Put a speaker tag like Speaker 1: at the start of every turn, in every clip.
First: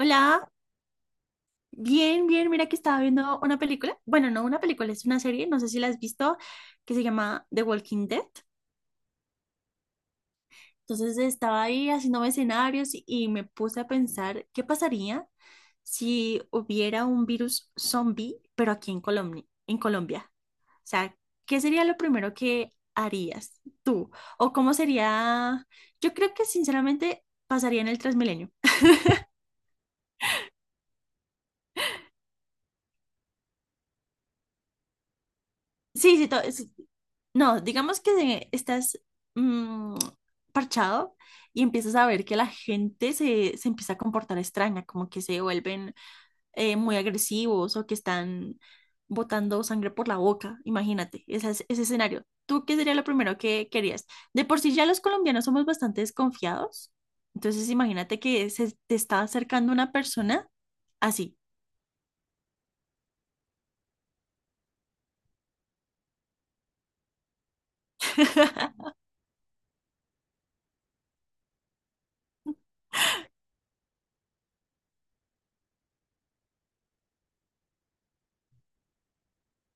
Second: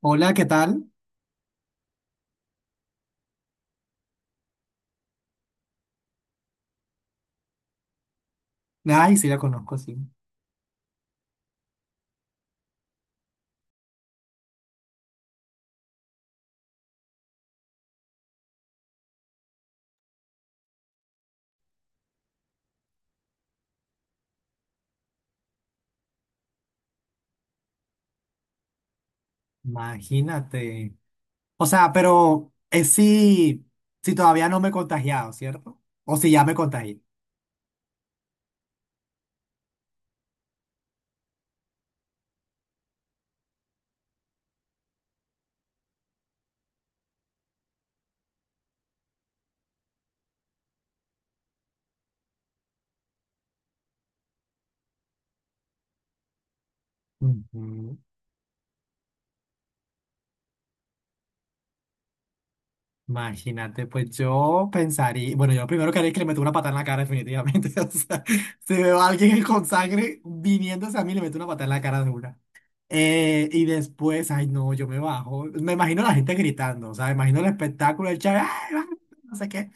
Speaker 1: Hola, ¿qué tal?
Speaker 2: bien, bien, mira que estaba viendo una película. Bueno, no una película, es una serie, no sé si la has visto, que se llama The Walking Dead.
Speaker 1: Ay, sí la conozco, sí.
Speaker 2: Entonces estaba ahí haciendo escenarios y me puse a pensar qué pasaría si hubiera un virus zombie, pero aquí en Colombia, en Colombia. O sea, ¿qué sería lo primero que harías tú? ¿O cómo sería? Yo creo que sinceramente pasaría en el Transmilenio.
Speaker 1: Imagínate. O sea, pero es si, si todavía no me he contagiado, ¿cierto? O
Speaker 2: Sí, sí,
Speaker 1: si
Speaker 2: todo.
Speaker 1: ya me contagié.
Speaker 2: No, digamos que estás mm, parchado y empiezas a ver que la gente se empieza a comportar extraña, como que se vuelven muy agresivos o que están botando sangre por la boca. Imagínate ese escenario. ¿Tú qué sería lo primero que querías? De por sí ya los colombianos somos bastante desconfiados. Entonces
Speaker 1: Ujú.
Speaker 2: imagínate que se te está acercando una persona así.
Speaker 1: Imagínate, pues yo pensaría, bueno, yo lo primero que haría es que le meto una patada en la cara definitivamente. O sea, si veo a alguien con sangre viniéndose a mí, le meto una patada en la cara de una. Y después, ay no, yo me bajo. Me imagino a la gente gritando, o sea, me imagino el espectáculo, el chat, "Ay, ay", no sé qué.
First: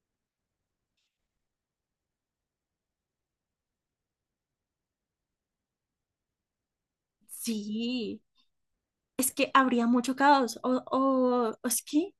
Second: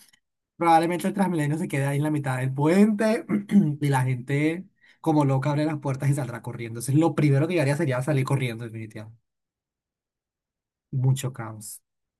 Speaker 1: Probablemente el Transmilenio se quede ahí en la mitad del puente y la gente como loca abre las puertas y saldrá corriendo. Entonces lo primero que yo haría sería
Speaker 2: Sí,
Speaker 1: salir corriendo, definitivamente.
Speaker 2: es que habría mucho caos.
Speaker 1: Mucho
Speaker 2: O
Speaker 1: caos.
Speaker 2: es que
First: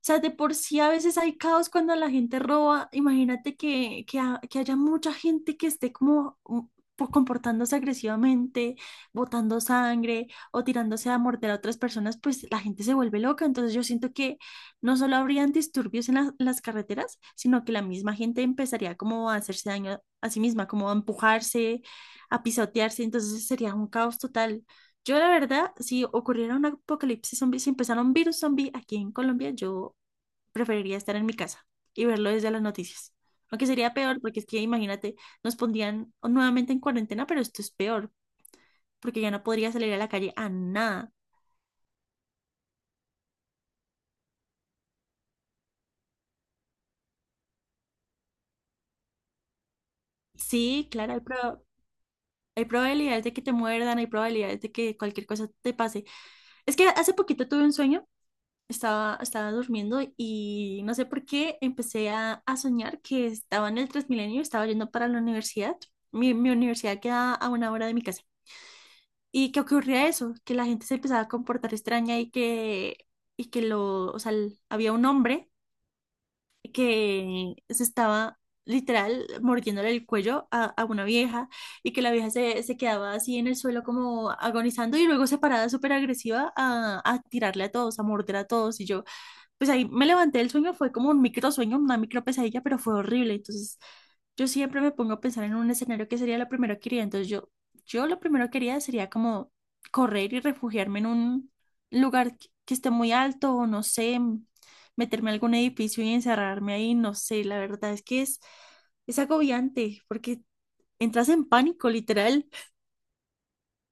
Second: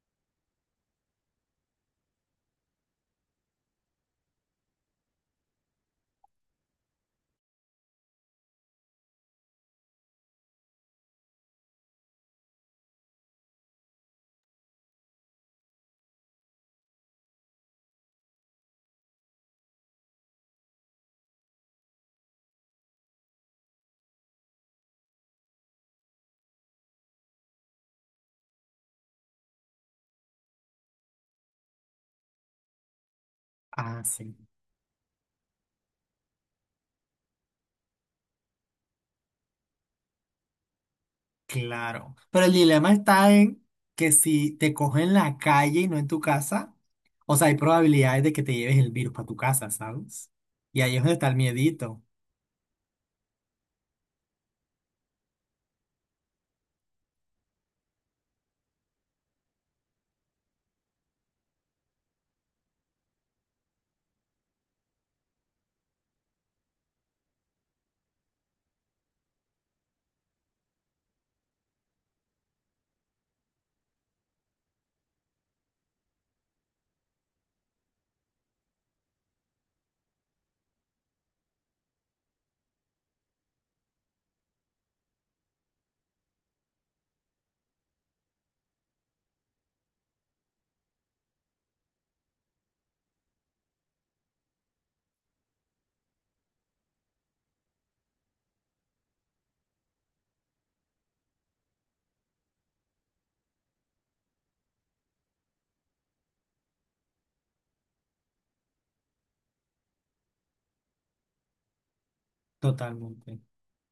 Speaker 2: sea, de por sí a veces hay caos cuando la gente roba. Imagínate que haya mucha gente que esté como comportándose agresivamente, botando sangre o tirándose a morder a otras personas, pues la gente se vuelve loca. Entonces yo siento que no solo habrían disturbios en las carreteras, sino que la misma gente empezaría como a hacerse daño a sí misma, como a empujarse, a pisotearse. Entonces sería un caos total. Yo, la verdad, si ocurriera un apocalipsis zombie, si empezara un virus zombie aquí en Colombia, yo preferiría estar en mi casa y verlo desde las noticias. Aunque sería
Speaker 1: Ah,
Speaker 2: peor,
Speaker 1: sí,
Speaker 2: porque es que imagínate, nos pondrían nuevamente en cuarentena, pero esto es peor porque ya no podría salir a la calle a nada.
Speaker 1: claro. Pero el dilema está en que si te cogen en la calle y no en tu casa, o sea, hay probabilidades de que te lleves el virus para tu casa, ¿sabes? Y
Speaker 2: Sí,
Speaker 1: ahí es
Speaker 2: claro,
Speaker 1: donde
Speaker 2: hay,
Speaker 1: está el
Speaker 2: pro-
Speaker 1: miedito.
Speaker 2: hay probabilidades de que te muerdan, hay probabilidades de que cualquier cosa te pase. Es que hace poquito tuve un sueño, estaba durmiendo y no sé por qué empecé a soñar que estaba en el Transmilenio, estaba yendo para la universidad. Mi universidad queda a una hora de mi casa. Y que ocurría eso, que la gente se empezaba a comportar extraña, o sea, había un hombre que se estaba literal mordiéndole el cuello a una vieja y que la vieja se quedaba así en el suelo como agonizando y luego se paraba súper agresiva a tirarle a todos, a morder a todos. Y yo, pues ahí me levanté del sueño. Fue como un micro sueño, una micro pesadilla, pero fue horrible. Entonces, yo siempre me pongo a pensar en un escenario que sería lo primero que quería. Entonces, yo lo primero que quería sería como correr y refugiarme en un lugar que esté muy alto o no sé, meterme a algún edificio y encerrarme ahí, no sé, la verdad es que es agobiante porque entras en pánico, literal.
Speaker 1: Totalmente.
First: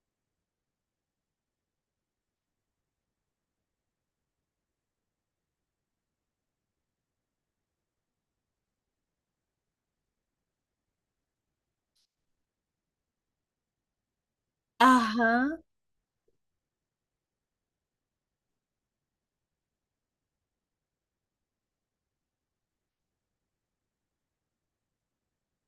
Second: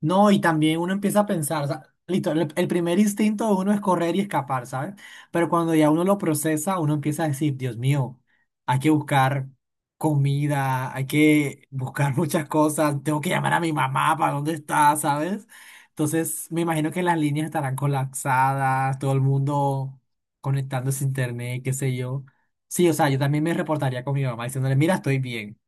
Speaker 1: No, y también uno empieza a pensar, o sea, listo, el primer instinto de uno es correr y escapar, ¿sabes? Pero cuando ya uno lo procesa, uno empieza a decir, Dios mío, hay que buscar comida, hay que buscar muchas cosas, tengo que llamar a mi mamá para dónde está,
Speaker 2: Ajá.
Speaker 1: ¿sabes? Entonces, me imagino que las líneas estarán colapsadas, todo el mundo conectándose a internet, qué sé yo. Sí, o sea, yo también me reportaría con mi mamá diciéndole, mira, estoy bien.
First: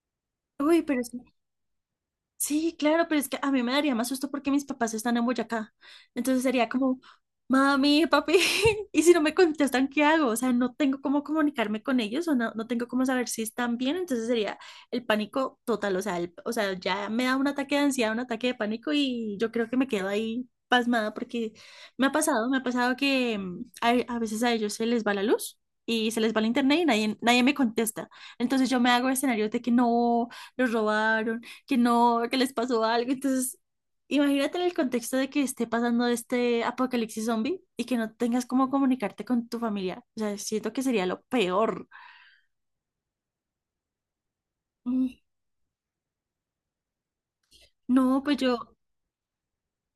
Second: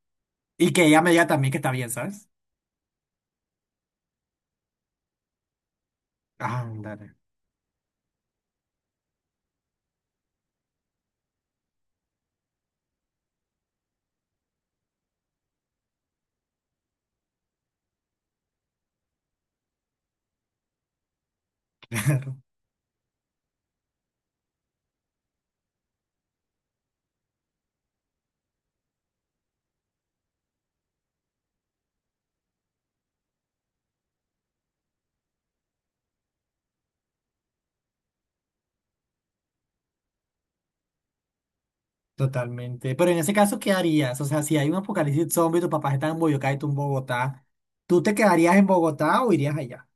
Speaker 1: Y
Speaker 2: Uy,
Speaker 1: que
Speaker 2: pero
Speaker 1: ella me
Speaker 2: es
Speaker 1: diga también que está bien, ¿sabes?
Speaker 2: Sí, claro, pero es que a mí me daría más susto porque mis papás están en Boyacá. Entonces sería como,
Speaker 1: Ándale.
Speaker 2: mami, papi, y si no me contestan, ¿qué hago? O sea, no tengo cómo comunicarme con ellos o no, no tengo cómo saber si están bien. Entonces sería el pánico total. O sea, o sea, ya me da un ataque de ansiedad, un ataque de pánico y yo creo que me quedo ahí pasmada porque me ha pasado que a veces a ellos se les va la luz. Y se les va el internet y nadie me contesta. Entonces yo me hago escenarios de que no, los robaron, que no, que les pasó algo. Entonces, imagínate en el contexto de que esté pasando este apocalipsis zombie y que no tengas cómo comunicarte con tu familia. O sea, siento que sería lo peor.
Speaker 1: Totalmente. Pero en ese caso, ¿qué harías? O sea, si hay un
Speaker 2: Mm,
Speaker 1: apocalipsis zombie, tu papá está en Boyacá y tú en Bogotá, ¿tú te
Speaker 2: no, pues
Speaker 1: quedarías en
Speaker 2: yo,
Speaker 1: Bogotá o irías allá?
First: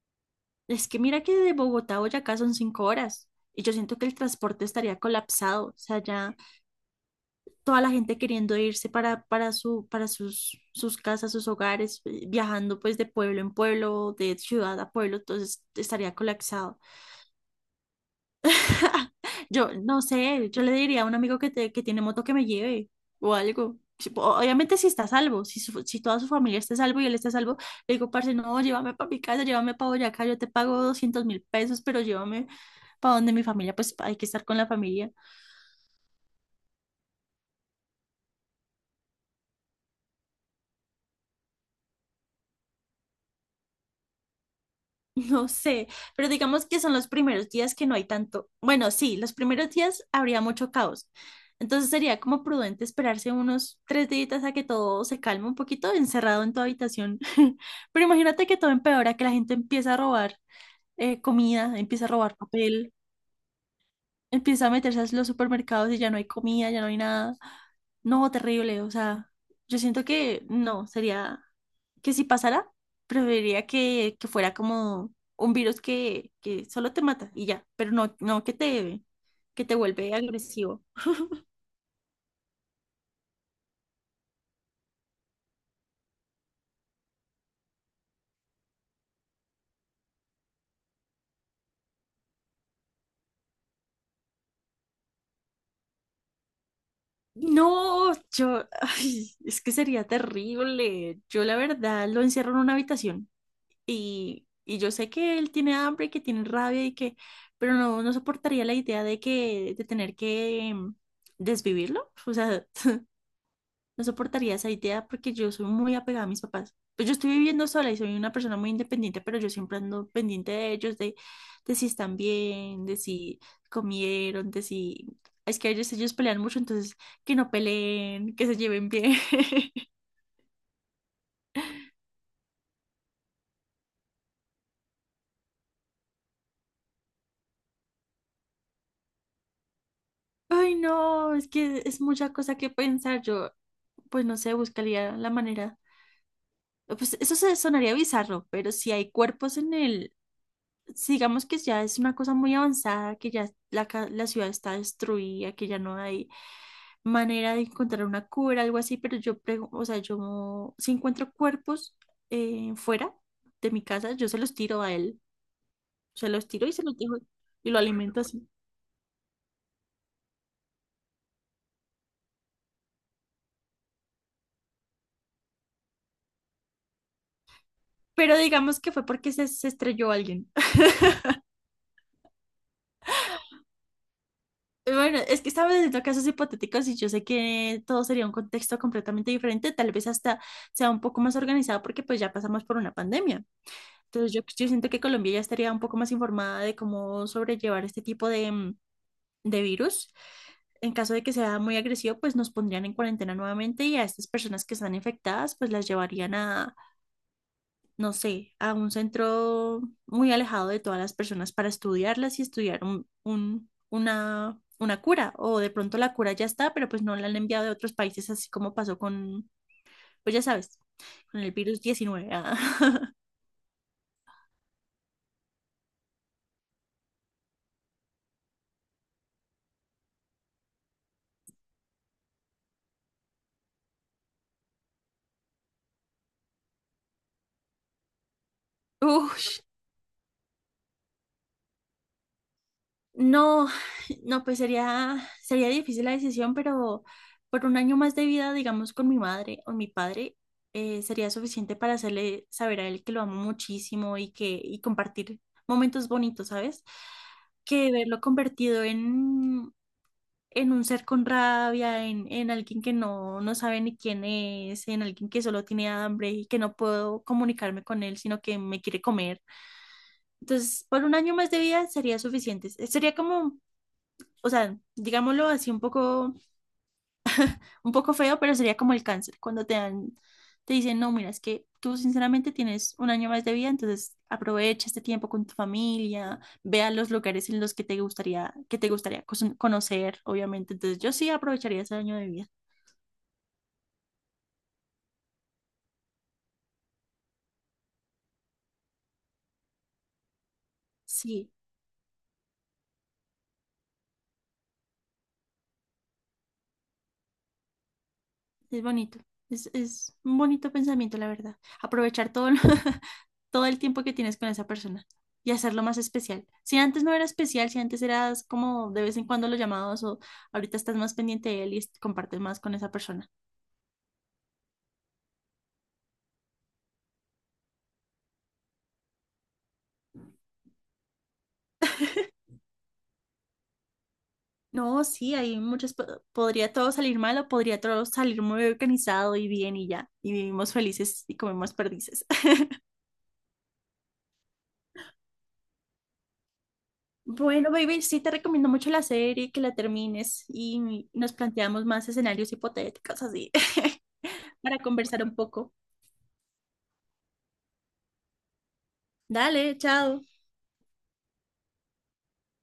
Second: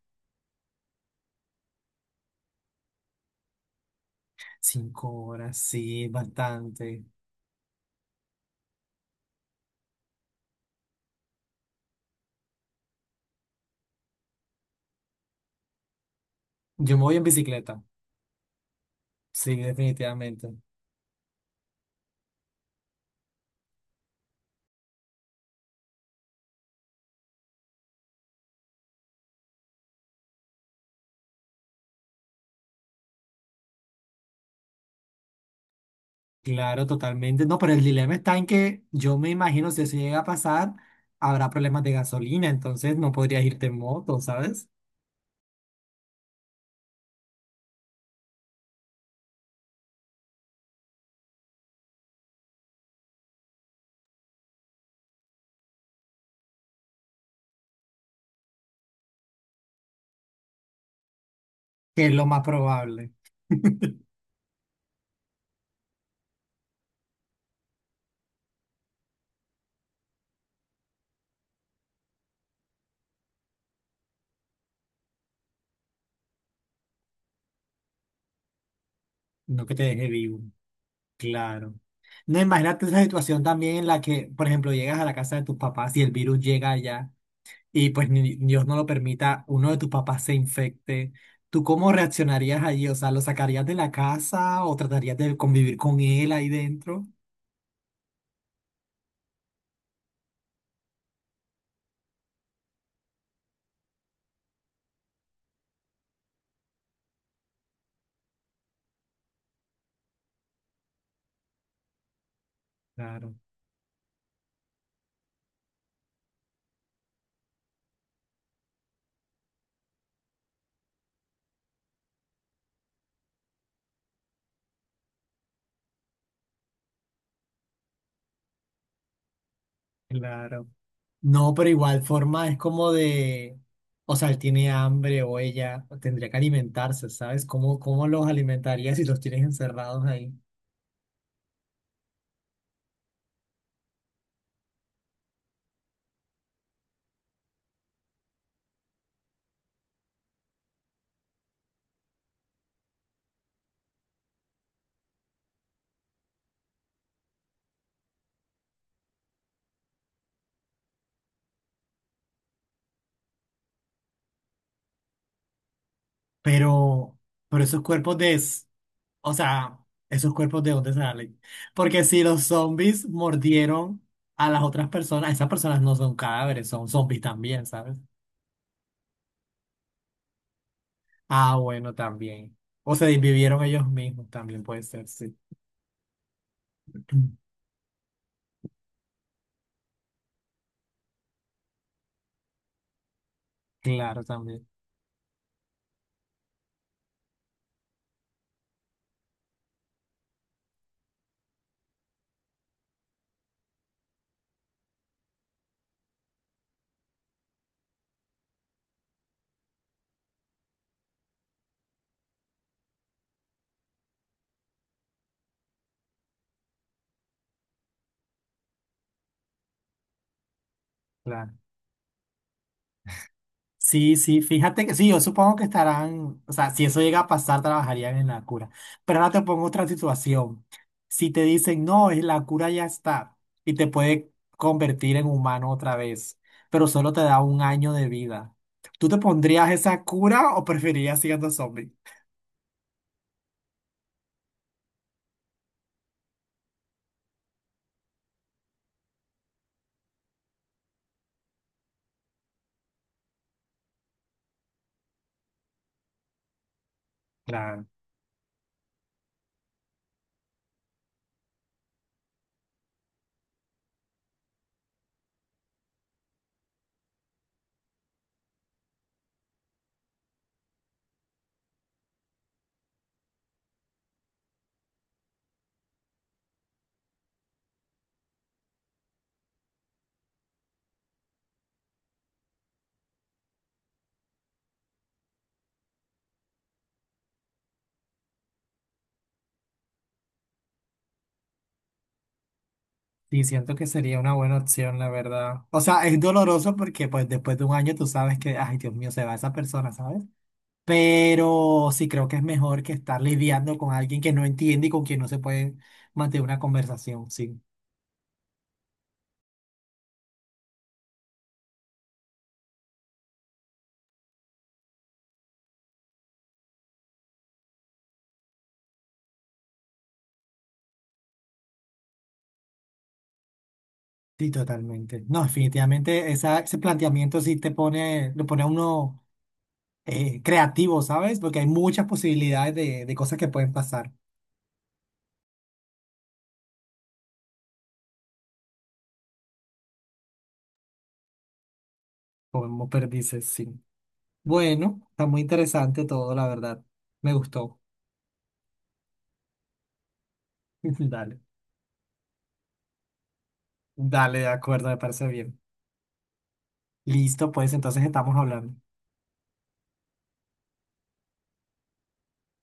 Speaker 2: es que mira que de Bogotá a Boyacá son 5 horas. Y yo siento que el transporte estaría
Speaker 1: Cinco horas,
Speaker 2: colapsado, o sea,
Speaker 1: sí,
Speaker 2: ya
Speaker 1: bastante.
Speaker 2: toda la gente queriendo irse para sus casas, sus hogares, viajando pues de pueblo en pueblo, de ciudad a pueblo, entonces estaría colapsado.
Speaker 1: Yo me voy en bicicleta, sí,
Speaker 2: Yo no
Speaker 1: definitivamente.
Speaker 2: sé, yo le diría a un amigo que, que tiene moto que me lleve o algo. Obviamente si está a salvo, si, si toda su familia está a salvo y él está a salvo, le digo, parce, no, llévame para mi casa, llévame para Boyacá, yo te pago 200.000 pesos, pero llévame para donde mi familia, pues hay que estar con la familia.
Speaker 1: Claro, totalmente. No, pero el dilema está en que yo me imagino si eso llega a pasar, habrá problemas de gasolina, entonces no podrías irte en moto, ¿sabes?
Speaker 2: No sé, pero digamos que son los primeros días que no hay tanto. Bueno, sí, los primeros días habría mucho caos. Entonces sería como prudente esperarse unos 3 días a que todo se calme un poquito, encerrado en tu habitación. Pero imagínate que todo empeora, que la gente empieza a robar comida, empieza
Speaker 1: Que
Speaker 2: a
Speaker 1: es lo
Speaker 2: robar
Speaker 1: más
Speaker 2: papel,
Speaker 1: probable,
Speaker 2: empieza a meterse a los supermercados y ya no hay comida, ya no hay nada. No, terrible, o sea, yo siento que no, sería que si pasara, preferiría que fuera como un virus que solo te mata y ya, pero no, no que te, que
Speaker 1: no que
Speaker 2: te
Speaker 1: te deje
Speaker 2: vuelve
Speaker 1: vivo.
Speaker 2: agresivo.
Speaker 1: Claro. No, imagínate esa situación también en la que, por ejemplo, llegas a la casa de tus papás y el virus llega allá y pues ni- Dios no lo permita, uno de tus papás se infecte. ¿Tú cómo reaccionarías allí? O sea, ¿lo sacarías de la casa o tratarías de convivir con él ahí dentro?
Speaker 2: No, yo, ay, es que sería terrible. Yo la verdad lo encierro en una habitación. Y yo sé que él tiene hambre, que tiene rabia y que, pero no, no soportaría la idea de que, de tener que desvivirlo. O sea,
Speaker 1: Claro,
Speaker 2: no soportaría esa idea porque yo soy muy apegada a mis papás. Pues yo estoy viviendo sola y soy una persona muy independiente, pero yo siempre ando pendiente de ellos, de si están bien, de si comieron, de si... Es que a veces ellos pelean mucho, entonces que no peleen, que se lleven bien.
Speaker 1: claro. No, pero igual forma es como de, o sea, él tiene hambre o ella tendría que alimentarse, ¿sabes? ¿Cómo los alimentarías si los tienes encerrados ahí?
Speaker 2: Ay, no, es que es mucha cosa que pensar. Yo, pues no sé, buscaría la manera. Pues eso se sonaría bizarro, pero si hay cuerpos en el, si digamos que ya es una cosa muy avanzada, que ya la, la ciudad está destruida, que ya no hay manera de encontrar una cura, algo así, pero yo prego, o sea, yo si encuentro cuerpos fuera de mi casa, yo se los tiro a él, se los tiro y se los dejo
Speaker 1: Pero, pero
Speaker 2: y lo
Speaker 1: esos cuerpos
Speaker 2: alimento
Speaker 1: de,
Speaker 2: así.
Speaker 1: o sea, esos cuerpos de dónde salen. Porque si los zombies mordieron a las otras personas, esas personas no son cadáveres, son zombies también, ¿sabes?
Speaker 2: Pero digamos que fue porque se estrelló alguien.
Speaker 1: Ah, bueno, también. O se desvivieron ellos mismos, también puede ser,
Speaker 2: Bueno,
Speaker 1: sí.
Speaker 2: es que estamos haciendo casos hipotéticos y yo sé que todo sería un contexto completamente diferente, tal vez hasta sea un poco más organizado porque pues ya pasamos por una pandemia.
Speaker 1: Claro,
Speaker 2: Entonces yo,
Speaker 1: también.
Speaker 2: yo siento que Colombia ya estaría un poco más informada de cómo sobrellevar este tipo de virus. En caso de que sea muy agresivo, pues nos pondrían en cuarentena nuevamente y a estas personas que están infectadas, pues las llevarían, no sé, a un centro muy alejado de todas las personas para estudiarlas y estudiar una cura. O de pronto la cura ya está, pero pues no la han enviado de otros países, así como pasó con, pues ya sabes, con el
Speaker 1: Claro.
Speaker 2: virus 19, ah.
Speaker 1: Sí, sí, fíjate que sí, yo supongo que estarán, o sea, si eso llega a pasar, trabajarían en la cura. Pero ahora te pongo otra situación. Si te dicen, no, es la cura ya está y te puede convertir en humano otra vez, pero solo te da un año de vida, ¿tú te
Speaker 2: Uf,
Speaker 1: pondrías esa cura o preferirías siendo zombie?
Speaker 2: no, no, pues sería, sería difícil la decisión, pero por un año más de vida, digamos, con mi madre o mi padre, sería suficiente para hacerle saber a él que lo amo muchísimo y compartir momentos bonitos, ¿sabes?
Speaker 1: Claro.
Speaker 2: Que verlo convertido en, un ser con rabia, en alguien que no sabe ni quién es, en alguien que solo tiene hambre y que no puedo comunicarme con él, sino que me quiere comer. Entonces, por un año más de vida sería suficiente. Sería como o sea, digámoslo así un poco feo, pero sería como el cáncer, cuando te dan, te dicen, no, mira, es que tú sinceramente tienes un año más de vida, entonces aprovecha este tiempo con tu familia, ve a los lugares en los que te gustaría conocer, obviamente. Entonces yo sí aprovecharía ese año de vida.
Speaker 1: Sí, siento que sería una buena opción, la verdad. O sea, es doloroso porque pues después de un año tú sabes que, ay, Dios mío, se va esa persona, ¿sabes?
Speaker 2: Sí,
Speaker 1: Pero sí creo que es mejor que estar lidiando con alguien que no entiende y con quien no se puede mantener una conversación. Sí,
Speaker 2: es bonito. Es un bonito pensamiento, la verdad. Aprovechar todo lo, todo el tiempo que tienes con esa persona y hacerlo más especial. Si antes no era especial, si antes eras como de vez en cuando lo llamabas o ahorita estás más pendiente de él y compartes más con esa persona.
Speaker 1: sí, totalmente. No, definitivamente esa- ese planteamiento sí te pone, lo pone a uno creativo, ¿sabes? Porque hay muchas posibilidades de cosas que pueden pasar,
Speaker 2: No, sí, hay muchas, podría todo salir mal o podría todo salir muy organizado y bien y ya, y vivimos felices y comemos perdices.
Speaker 1: como perdices, sí. Bueno, está muy interesante todo, la verdad. Me
Speaker 2: Bueno,
Speaker 1: gustó.
Speaker 2: baby, sí te recomiendo mucho la serie, que la termines y nos
Speaker 1: Dale,
Speaker 2: planteamos más escenarios hipotéticos así.
Speaker 1: dale, de
Speaker 2: Para
Speaker 1: acuerdo, me
Speaker 2: conversar
Speaker 1: parece
Speaker 2: un
Speaker 1: bien.
Speaker 2: poco.
Speaker 1: Listo, pues entonces estamos hablando.
Speaker 2: Dale, chao.